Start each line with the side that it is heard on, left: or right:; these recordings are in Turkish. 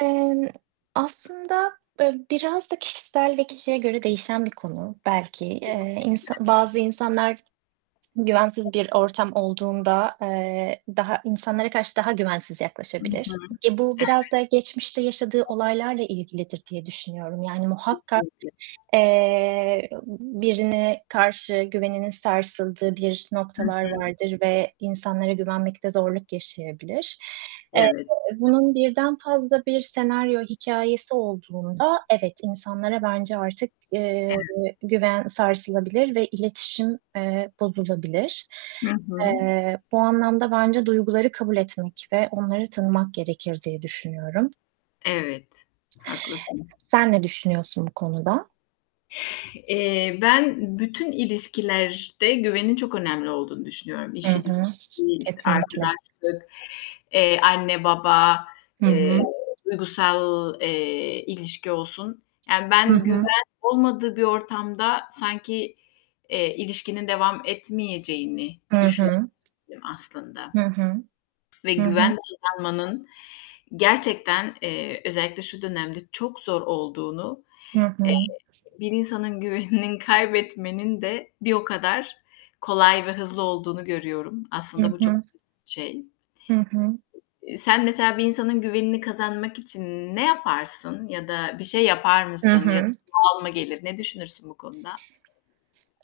right: Emm, aslında, eee, biraz da kişisel ve kişiye göre değişen bir konu belki. Eee, insa
left: [unintelligible]
right: bazı insanlar güvensiz
left: [unintelligible]
right: bir ortam olduğunda, eee, daha insanlara karşı daha güvensiz
left: Hı hı.
right: yaklaşabilir. E, bu biraz da
left: Evet.
right: geçmişte yaşadığı olaylarla ilgilidir diye düşünüyorum. Yani, muhakkak,
left: Kesinlikle.
right: eee, birine karşı güveninin sarsıldığı bir
left: Hı
right: noktalar
left: hı.
right: vardır ve insanlara güvenmekte zorluk yaşayabilir. Eee,
left: Evet.
right: bunun birden fazla bir senaryo hikâyesi olduğunda, evet, insanlara bence artık, eee,
left: Evet.
right: güven sarsılabilir ve iletişim, eee, bozulabilir.
left: Hı hı.
right: Eee, bu anlamda bence duyguları kabul etmek ve onları tanımak gerekir diye düşünüyorum.
left: Evet, haklısın.
right: Sen ne düşünüyorsun bu konuda?
left: Eee, ben bütün ilişkilerde güvenin çok önemli olduğunu düşünüyorum. İş
right: Hı
left: ilişkisi,
right: hı.
left: işte,
right: Kesinlikle.
left: arkadaşlık, eee, anne baba,
right: Hı
left: eee,
right: hı.
left: duygusal, eee, ilişki olsun, yani
right: Hı
left: ben güven
right: hı.
left: olmadığı bir ortamda sanki, eee, ilişkinin devam etmeyeceğini
right: Hı
left: düşündüm
right: hı.
left: aslında
right: Hı hı.
left: ve
right: Hı hı.
left: güven kazanmanın gerçekten, eee, özellikle şu dönemde çok zor olduğunu,
right: Hı
left: eee,
right: hı.
left: bir insanın güvenini kaybetmenin de bir o kadar kolay ve hızlı olduğunu görüyorum.
right: Hı
left: Aslında bu çok
right: hı.
left: şey.
right: Hı hı.
left: Eee, sen mesela bir insanın güvenini kazanmak için ne yaparsın ya da bir şey yapar
right: Hı
left: mısın ya da
right: hı.
left: doğal mı gelir? Ne düşünürsün bu konuda?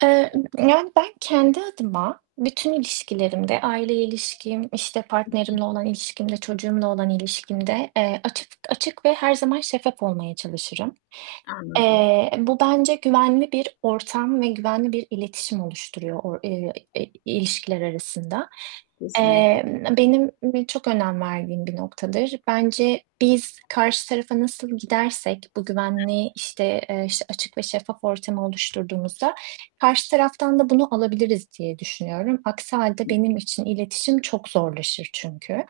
right: Eee, ımm, yani, ben kendi adıma, bütün ilişkilerimde, aileyle ilişkim, işte
left: Hı hı.
right: partnerimle olan ilişkimde, çocuğumla olan ilişkimde, eee, açık açık ve her zaman şeffaf olmaya çalışırım.
left: Anladım.
right: Eee, bu bence güvenli bir ortam ve güvenli bir iletişim oluşturuyor o eee, ilişkiler arasında.
left: Kesinlik
right: Emm, benim çok önem verdiğim bir noktadır. Bence biz karşı tarafa nasıl gidersek bu
left: [unintelligible]
right: güvenli, işte, eee, işte açık ve şeffaf ortamı oluşturduğumuzda, karşı taraftan da bunu alabiliriz diye düşünüyorum. Aksi hâlde benim için iletişim çok zorlaşır çünkü.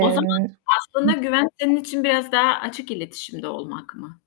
left: O zaman aslında
right: Hıh.
left: güven senin için biraz daha açık iletişimde olmak mı?